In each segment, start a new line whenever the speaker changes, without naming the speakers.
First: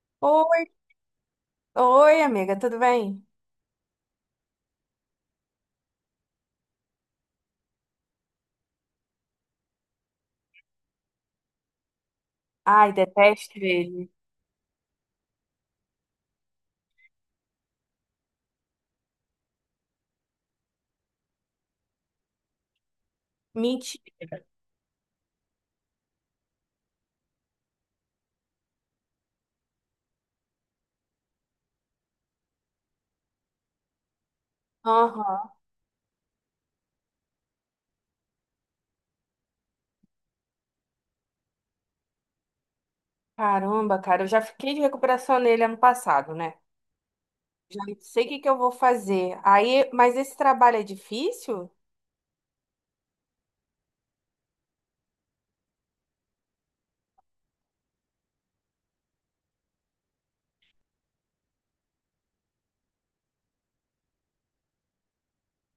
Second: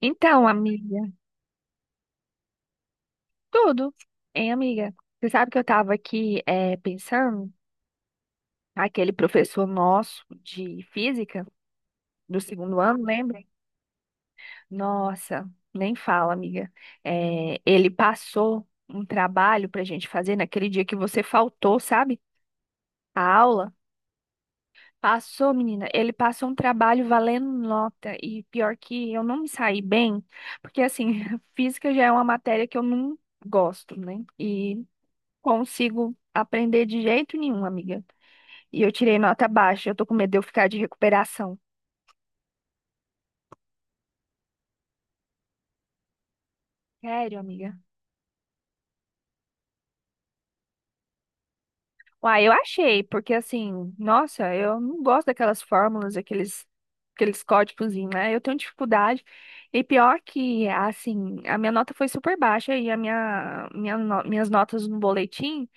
Então,
Oi,
amiga,
oi, amiga, tudo bem?
tudo, hein, amiga? Você sabe que eu tava aqui pensando, aquele professor nosso de física do segundo
Ai,
ano, lembra?
detesto ele.
Nossa, nem fala, amiga. Ele passou um trabalho pra gente fazer naquele dia que você faltou, sabe? A aula.
Mentira.
Passou, menina. Ele passou um trabalho valendo nota. E pior que eu não me saí bem, porque assim, física já é uma matéria que eu não gosto, né? E
Aham.
consigo aprender de jeito nenhum, amiga. E eu tirei nota baixa, eu tô com medo de eu ficar de recuperação.
Caramba, cara, eu já fiquei de recuperação nele ano passado, né?
Sério, amiga?
Já não sei o que que eu vou fazer. Aí, mas esse trabalho é difícil?
Uai, eu achei, porque assim, nossa, eu não gosto daquelas fórmulas, aqueles, aqueles códigos, né? Eu tenho dificuldade. E pior que, assim, a minha nota foi super baixa e a minha, minhas notas no boletim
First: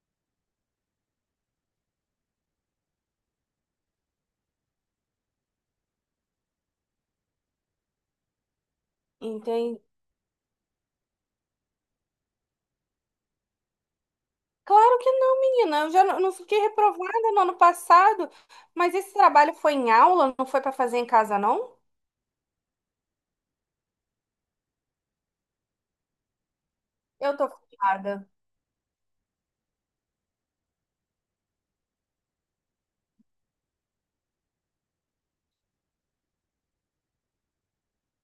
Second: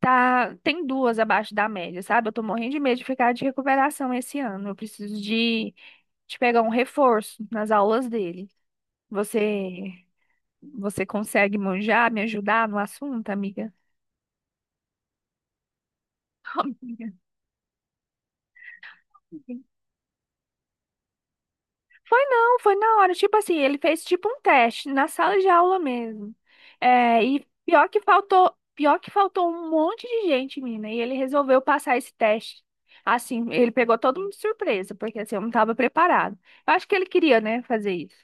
tá, tem duas abaixo da média, sabe? Eu tô morrendo de medo de ficar de recuperação esse ano. Eu preciso de pegar um reforço nas aulas dele.
Entendi.
Você, você consegue manjar, me ajudar no assunto, amiga?
Claro que não, menina. Eu já não fiquei
Amiga.
reprovada no ano passado, mas esse trabalho foi em aula, não foi para fazer em casa, não?
Foi não, foi na hora. Tipo assim, ele fez tipo um teste na sala de aula mesmo. É,
Eu
e
tô frustrada.
pior que faltou um monte de gente, mina, e ele resolveu passar esse teste. Assim, ele pegou todo mundo de surpresa, porque assim, eu não estava preparado. Eu acho que ele queria, né, fazer isso,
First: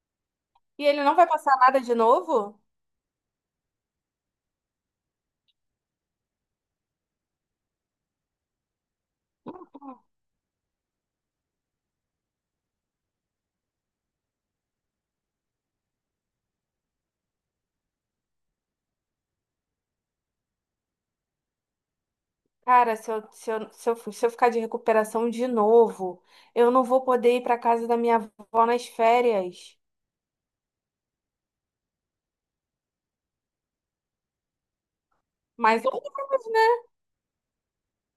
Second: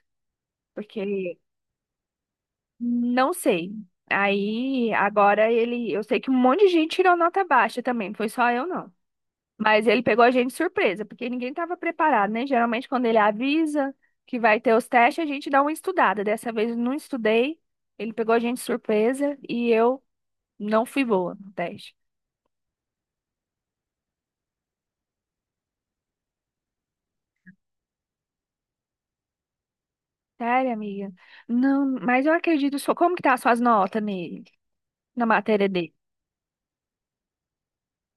E ele não vai
porque
passar nada de novo?
não sei. Aí, agora ele, eu sei que um monte de gente tirou nota baixa também, não foi só eu não. Mas ele pegou a gente de surpresa, porque ninguém estava preparado, né? Geralmente, quando ele avisa que vai ter os testes, a gente dá uma estudada. Dessa vez eu não estudei, ele pegou a gente de surpresa e eu não fui boa no teste.
Cara, se eu ficar de recuperação de novo, eu não vou poder ir para casa da minha avó nas férias.
Sério, amiga? Não, mas eu acredito só. Como que tá as suas notas nele, na matéria
Mas,
dele?
eu-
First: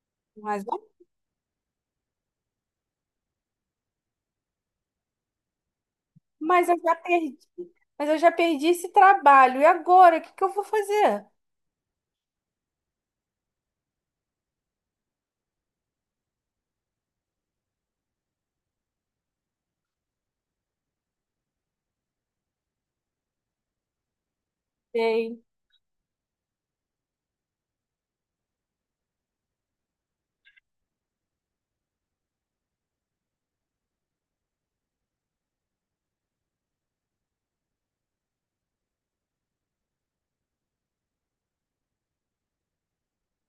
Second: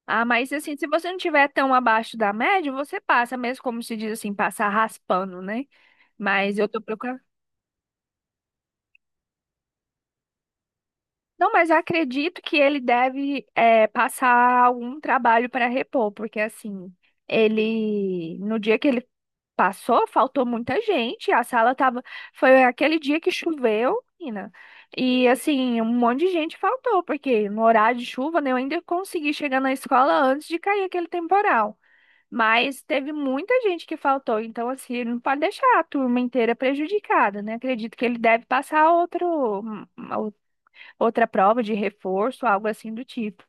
Ah, mas
mas,
assim, se
eu-
você não tiver tão abaixo da média, você passa, mesmo como se diz assim, passar raspando, né? Mas eu
mas eu
tô
já
procurando.
perdi, mas eu já perdi esse trabalho. E agora, o que que eu vou fazer?
Não, mas acredito que ele deve passar algum trabalho para repor, porque assim, ele no dia que ele passou, faltou muita gente, a sala tava, foi aquele dia que choveu, menina. E
Sei.
assim, um monte de gente faltou, porque no horário de chuva, né, eu ainda consegui chegar na escola antes de cair aquele temporal. Mas teve muita gente que faltou, então assim, ele não pode deixar a turma inteira prejudicada, né? Acredito que ele deve passar outro, outra prova de reforço, algo assim do tipo,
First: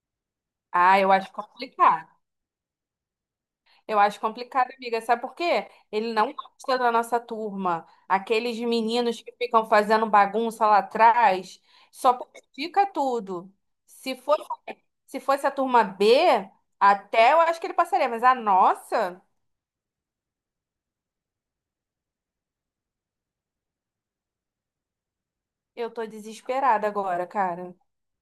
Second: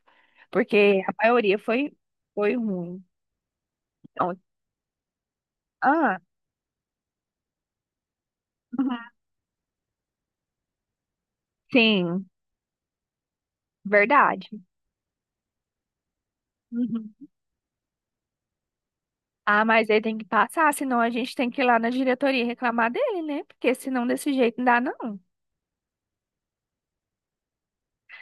Ah,
porque
eu
a
acho
maioria foi,
complicado.
foi ruim.
Eu acho
Então,
complicado, amiga. Sabe por quê? Ele
ah,
não gosta da nossa turma. Aqueles
uhum,
meninos que ficam fazendo bagunça lá atrás, só
sim,
porque fica tudo. Se for
verdade.
Se fosse a turma B,
Uhum.
até eu acho que ele passaria, mas a nossa,
Ah, mas ele tem que passar, senão a gente tem que ir lá na diretoria reclamar dele, né? Porque senão desse jeito não dá, não.
eu tô desesperada agora, cara.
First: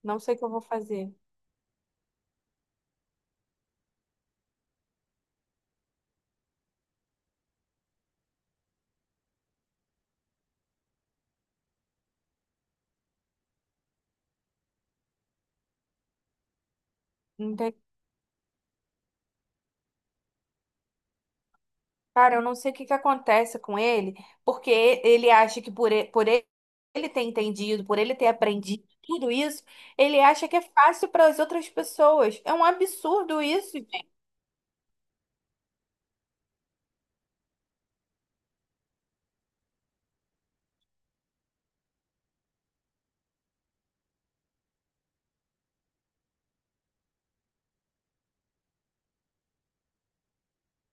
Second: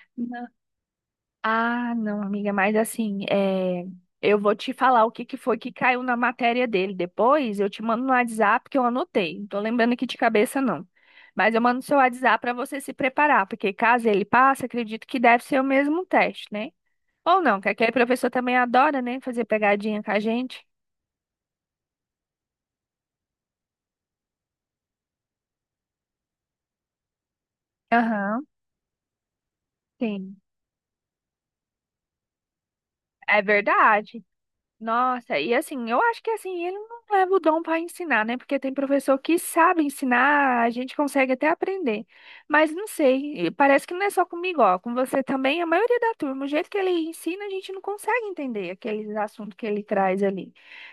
Não sei o que
Não.
eu vou fazer.
Ah, não, amiga, mas assim, eu vou te falar o que que foi que caiu na matéria dele. Depois eu te mando no WhatsApp que eu anotei. Não tô lembrando aqui de cabeça, não. Mas eu mando no seu WhatsApp para você se preparar, porque caso ele passe, acredito que deve ser o mesmo teste, né? Ou
Não
não, que
tem-
aquele professor também adora, né, fazer pegadinha com a gente.
Cara, eu não sei o que que acontece com ele, porque ele acha que por ele ter entendido, por ele ter
Aham,
aprendido tudo isso, ele
sim.
acha que é fácil para as outras pessoas. É um absurdo
É
isso.
verdade. Nossa, e assim, eu acho que assim, ele não leva o dom para ensinar, né? Porque tem professor que sabe ensinar, a gente consegue até aprender. Mas não sei, e parece que não é só comigo, ó, com você também, a maioria da turma, o jeito que ele ensina, a gente não consegue entender aqueles assuntos que ele traz ali.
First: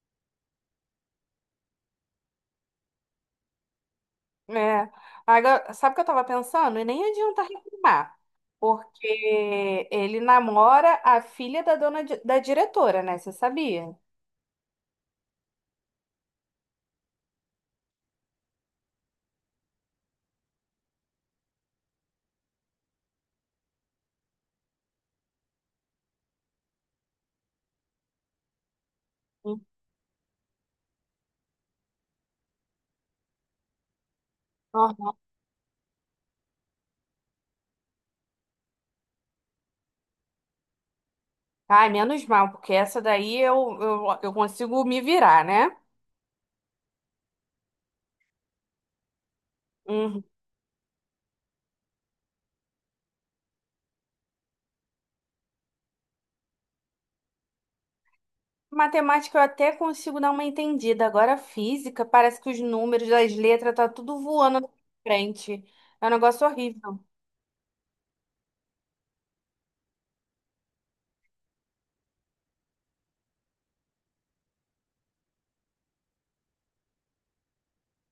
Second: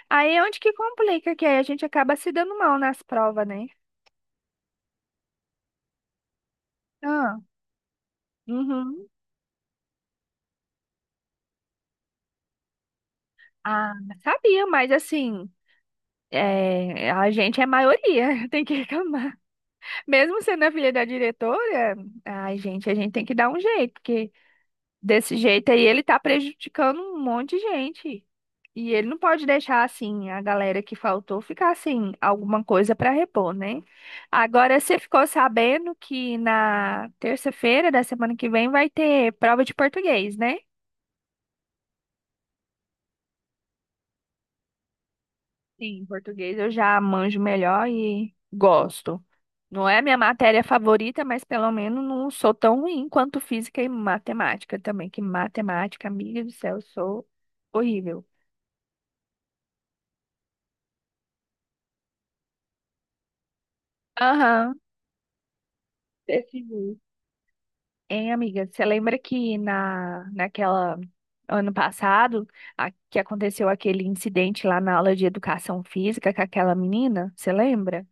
Aí é onde que complica, que aí a gente acaba se dando mal nas provas, né?
É. Agora, sabe o que eu tava pensando? E nem
Ah,
adianta reclamar,
uhum.
porque ele namora a filha da da diretora, né? Você
Ah,
sabia?
sabia, mas assim, é, a gente é maioria, tem que reclamar. Mesmo sendo a filha da diretora, ai, gente, a gente tem que dar um jeito, porque desse jeito aí ele tá prejudicando um monte de gente. E ele não pode
Sim.
deixar assim a galera que faltou ficar assim alguma coisa para repor, né? Agora você
Aham.
ficou sabendo que na terça-feira da semana que vem vai ter prova de português, né?
Ai, menos mal, porque essa daí eu consigo me virar, né?
Sim, em português eu já manjo melhor e gosto. Não é a minha
Uhum.
matéria favorita, mas pelo menos não sou tão ruim quanto física e matemática também, que matemática, amiga do céu, eu sou horrível.
Matemática eu até consigo dar uma entendida. Agora, física, parece que os números das letras tá tudo voando na
Aham,
frente. É um negócio
desse
horrível.
jeito. Hein, amiga, você lembra que naquela ano passado que aconteceu aquele incidente lá na aula de educação física com aquela menina? Você lembra?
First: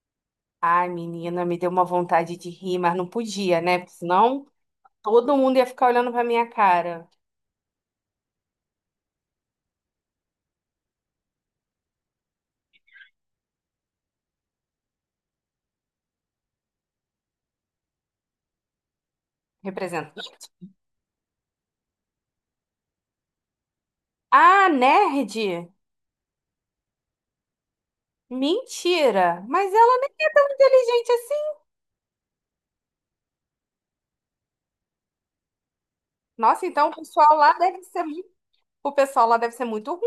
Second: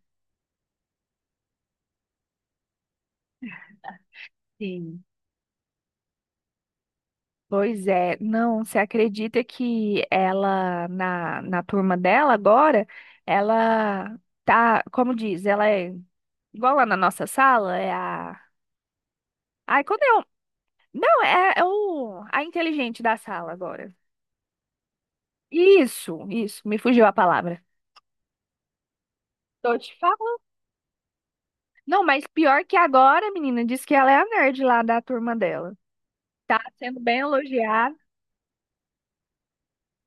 Ai, menina, me deu uma vontade de rir, mas não podia, né? Porque senão.
Sim.
Todo mundo ia ficar olhando pra minha cara.
Pois é, não, você acredita que ela, na turma dela agora, ela tá, como diz, ela é igual lá na nossa sala, é a. Ai, quando
Representa.
eu. Não, a inteligente da sala agora.
Ah, nerd?
Isso, me fugiu a palavra.
Mentira! Mas
Tô te
ela nem
falando.
é inteligente assim.
Não, mas pior que agora, menina, diz que ela é a nerd lá da turma dela. Tá
Nossa, então o
sendo bem
pessoal lá deve
elogiada.
ser muito, o pessoal lá deve ser muito ruim.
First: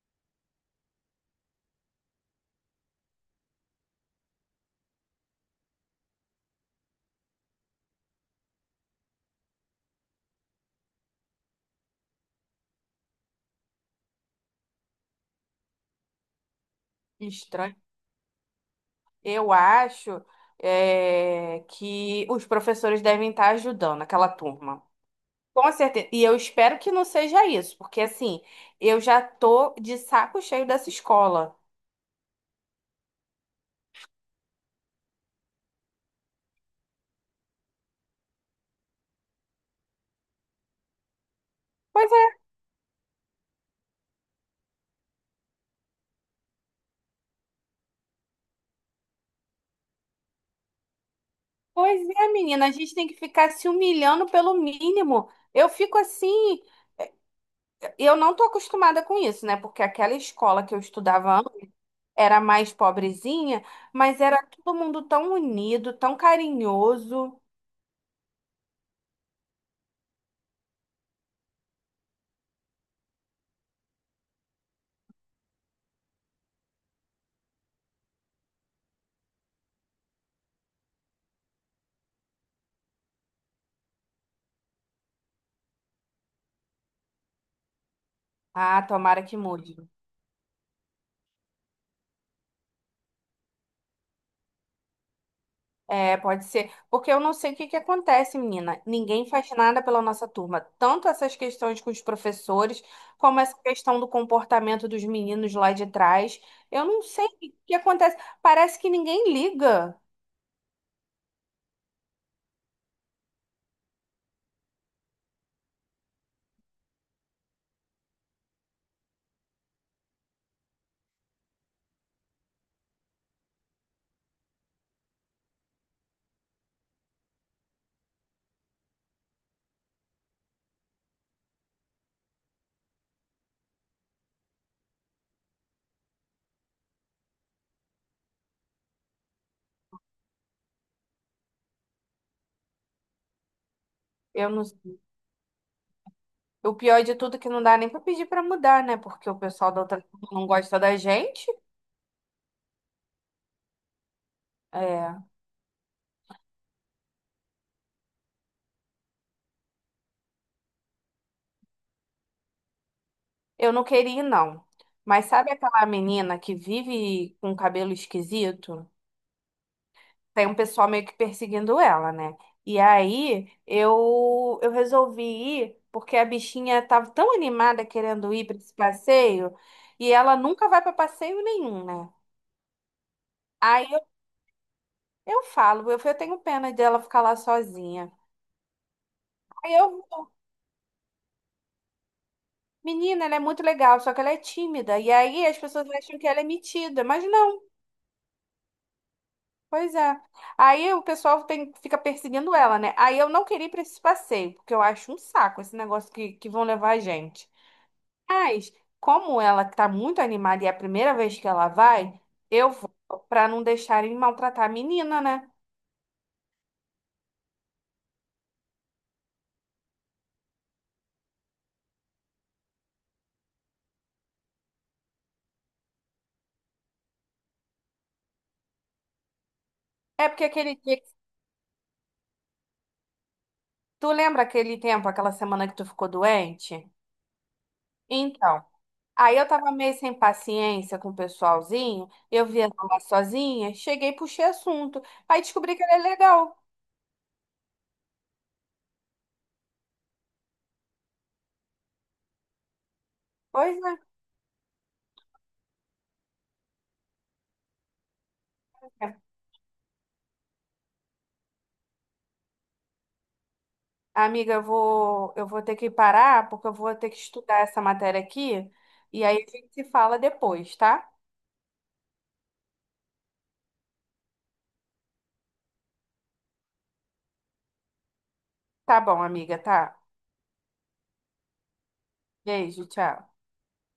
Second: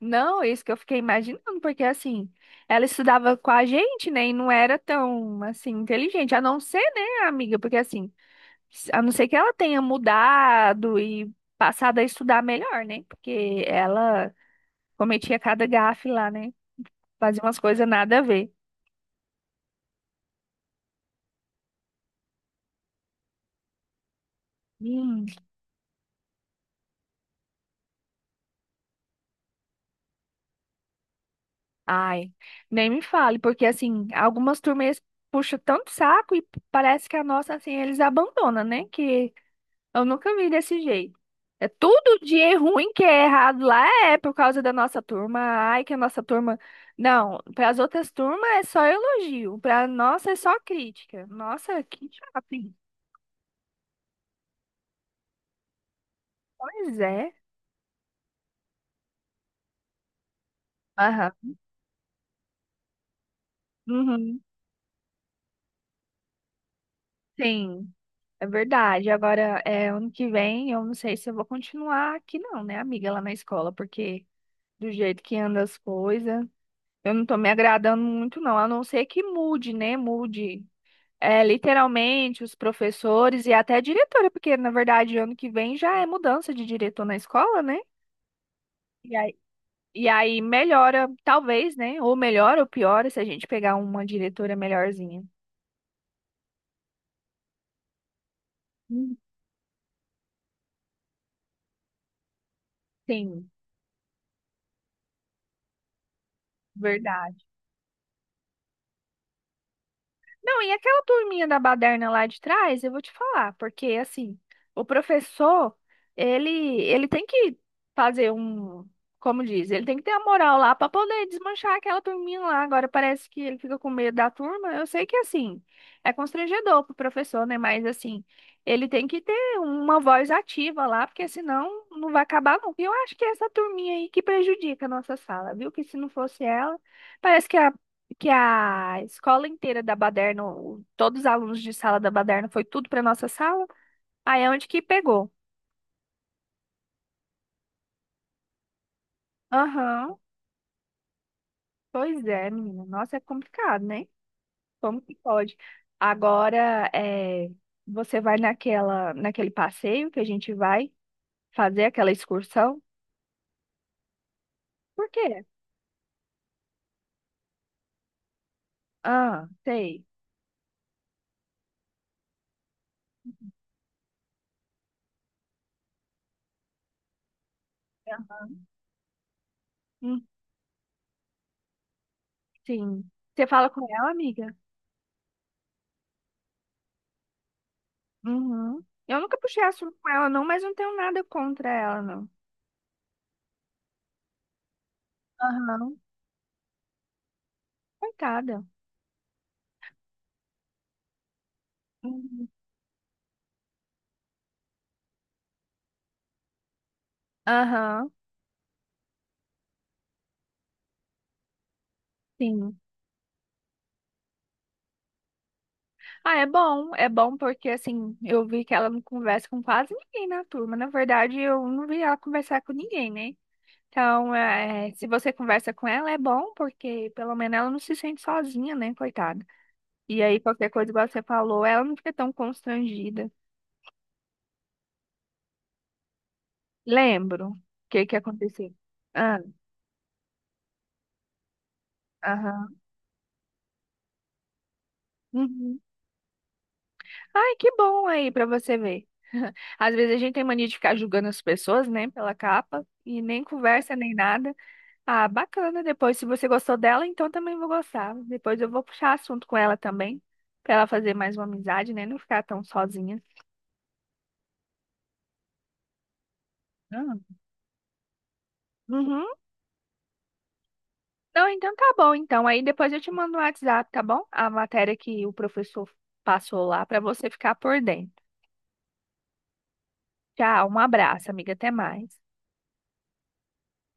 Não, é isso que eu fiquei imaginando, porque assim, ela estudava com a gente, né, e não era tão, assim, inteligente, a não ser, né, amiga, porque assim, a não ser que ela tenha mudado e passado a estudar melhor, né, porque ela cometia cada gafe lá, né, fazia umas
Estranho.
coisas nada a ver.
Eu acho que os professores devem estar ajudando aquela turma.
Hum,
Com certeza. E eu espero que não seja isso, porque assim, eu já tô de saco cheio dessa escola.
ai, nem me fale, porque assim, algumas turmas puxam tanto saco e parece que a nossa, assim, eles abandonam, né, que eu nunca vi desse jeito. É
Pois
tudo
é,
de ruim que é errado lá é por causa da nossa turma. Ai, que a nossa turma. Não, para as outras turmas é só elogio, para nossa é só crítica. Nossa,
pois
que
é,
chato,
menina, a
hein?
gente tem que ficar se humilhando pelo mínimo. Eu fico assim.
Pois é.
E eu não tô acostumada com isso, né? Porque aquela escola que eu
Aham.
estudava antes era mais pobrezinha, mas
Uhum.
era todo mundo tão unido, tão carinhoso.
Sim, é verdade. Agora, é, ano que vem, eu não sei se eu vou continuar aqui, não, né, amiga, lá na escola, porque do jeito que anda as coisas, eu não tô me agradando muito, não. A não ser que mude, né? Mude. É, literalmente, os professores e até a diretora, porque na verdade ano que vem já é mudança de diretor na escola, né?
Ah,
E
tomara
aí,
que mude.
e aí melhora, talvez, né? Ou melhora ou piora se a gente pegar uma diretora melhorzinha.
É, pode ser. Porque eu não sei o que que acontece, menina.
Hum,
Ninguém faz nada pela nossa turma. Tanto essas questões com os professores, como
Sim,
essa questão do comportamento dos meninos lá de trás. Eu não sei o
verdade.
que que acontece. Parece que ninguém liga.
Não, e aquela turminha da baderna lá de trás, eu vou te falar, porque assim, o professor, ele, ele tem que fazer um, como diz, ele tem que ter a moral lá para poder desmanchar aquela turminha lá. Agora parece que ele fica com medo da turma. Eu sei que assim, é constrangedor pro professor, né? Mas assim, ele tem que ter uma voz ativa lá, porque senão não vai acabar nunca. E eu acho que é essa turminha aí que prejudica a nossa sala, viu? Que se não fosse ela, parece que a escola inteira da Baderno, todos os alunos de sala da Baderno, foi tudo para nossa sala. Aí
Eu
é
não
onde que pegou.
O pior de tudo é que não dá nem pra pedir pra mudar, né? Porque o pessoal da outra
Aham,
turma não gosta da gente.
pois é, menina. Nossa, é complicado, né? Como que
É,
pode? Agora, é, você vai naquele passeio que a gente vai fazer aquela excursão?
eu não queria ir, não.
Por
Mas
quê?
sabe aquela menina que vive com cabelo esquisito?
Ah, sei.
Tem um pessoal meio que perseguindo ela, né? E aí eu resolvi ir porque a bichinha tava tão animada querendo
Ah,
ir pra esse passeio e
hum,
ela nunca vai pra passeio nenhum, né?
sim. Você fala com
Aí eu,
ela, amiga?
eu falo, eu tenho pena dela ficar lá sozinha.
Uhum. Eu nunca puxei
Aí
assunto
eu
com ela, não, mas não tenho nada contra ela, não.
Menina, ela é muito legal, só que ela é tímida. E aí as pessoas
Aham,
acham que ela é metida, mas não,
coitada.
pois é. Aí o pessoal tem- fica
Uhum.
perseguindo ela, né? Aí eu não queria ir pra esse passeio, porque eu acho um saco esse negócio que vão levar a gente.
Aham,
Mas, como ela tá muito animada e é a primeira vez que ela vai, eu
sim.
vou pra não deixarem maltratar a menina, né?
Ah, é bom porque assim, eu vi que ela não conversa com quase ninguém na turma. Na verdade, eu não vi ela conversar com ninguém, né? Então, é, se você conversa com ela, é bom, porque pelo menos ela não se sente sozinha, né, coitada? E
É
aí,
porque
qualquer
aquele
coisa que
dia.
você falou, ela não fica tão constrangida.
Tu lembra aquele tempo, aquela semana que tu ficou doente?
Lembro o que que
Então.
aconteceu.
Aí
Ah,
eu tava meio sem paciência com o pessoalzinho, eu via
aham.
lá sozinha, cheguei e puxei assunto. Aí descobri
Uhum.
que ele é legal.
Ai, que bom aí pra você ver. Às vezes a gente tem mania de ficar julgando as pessoas, né, pela capa, e nem
Pois
conversa nem nada. Ah, bacana. Depois, se você gostou dela, então também vou gostar. Depois eu vou puxar
é.
assunto com ela também, pra ela fazer mais uma amizade, né? Não ficar tão sozinha.
Amiga, eu vou ter que parar, porque eu vou ter
Ah,
que estudar essa matéria aqui, e
uhum.
aí a gente se fala depois, tá?
Não, então tá bom. Então, aí depois eu te mando no WhatsApp, tá bom? A matéria que o professor passou lá pra você ficar por dentro.
Tá bom, amiga, tá.
Tchau, um abraço, amiga. Até mais.
Beijo, tchau.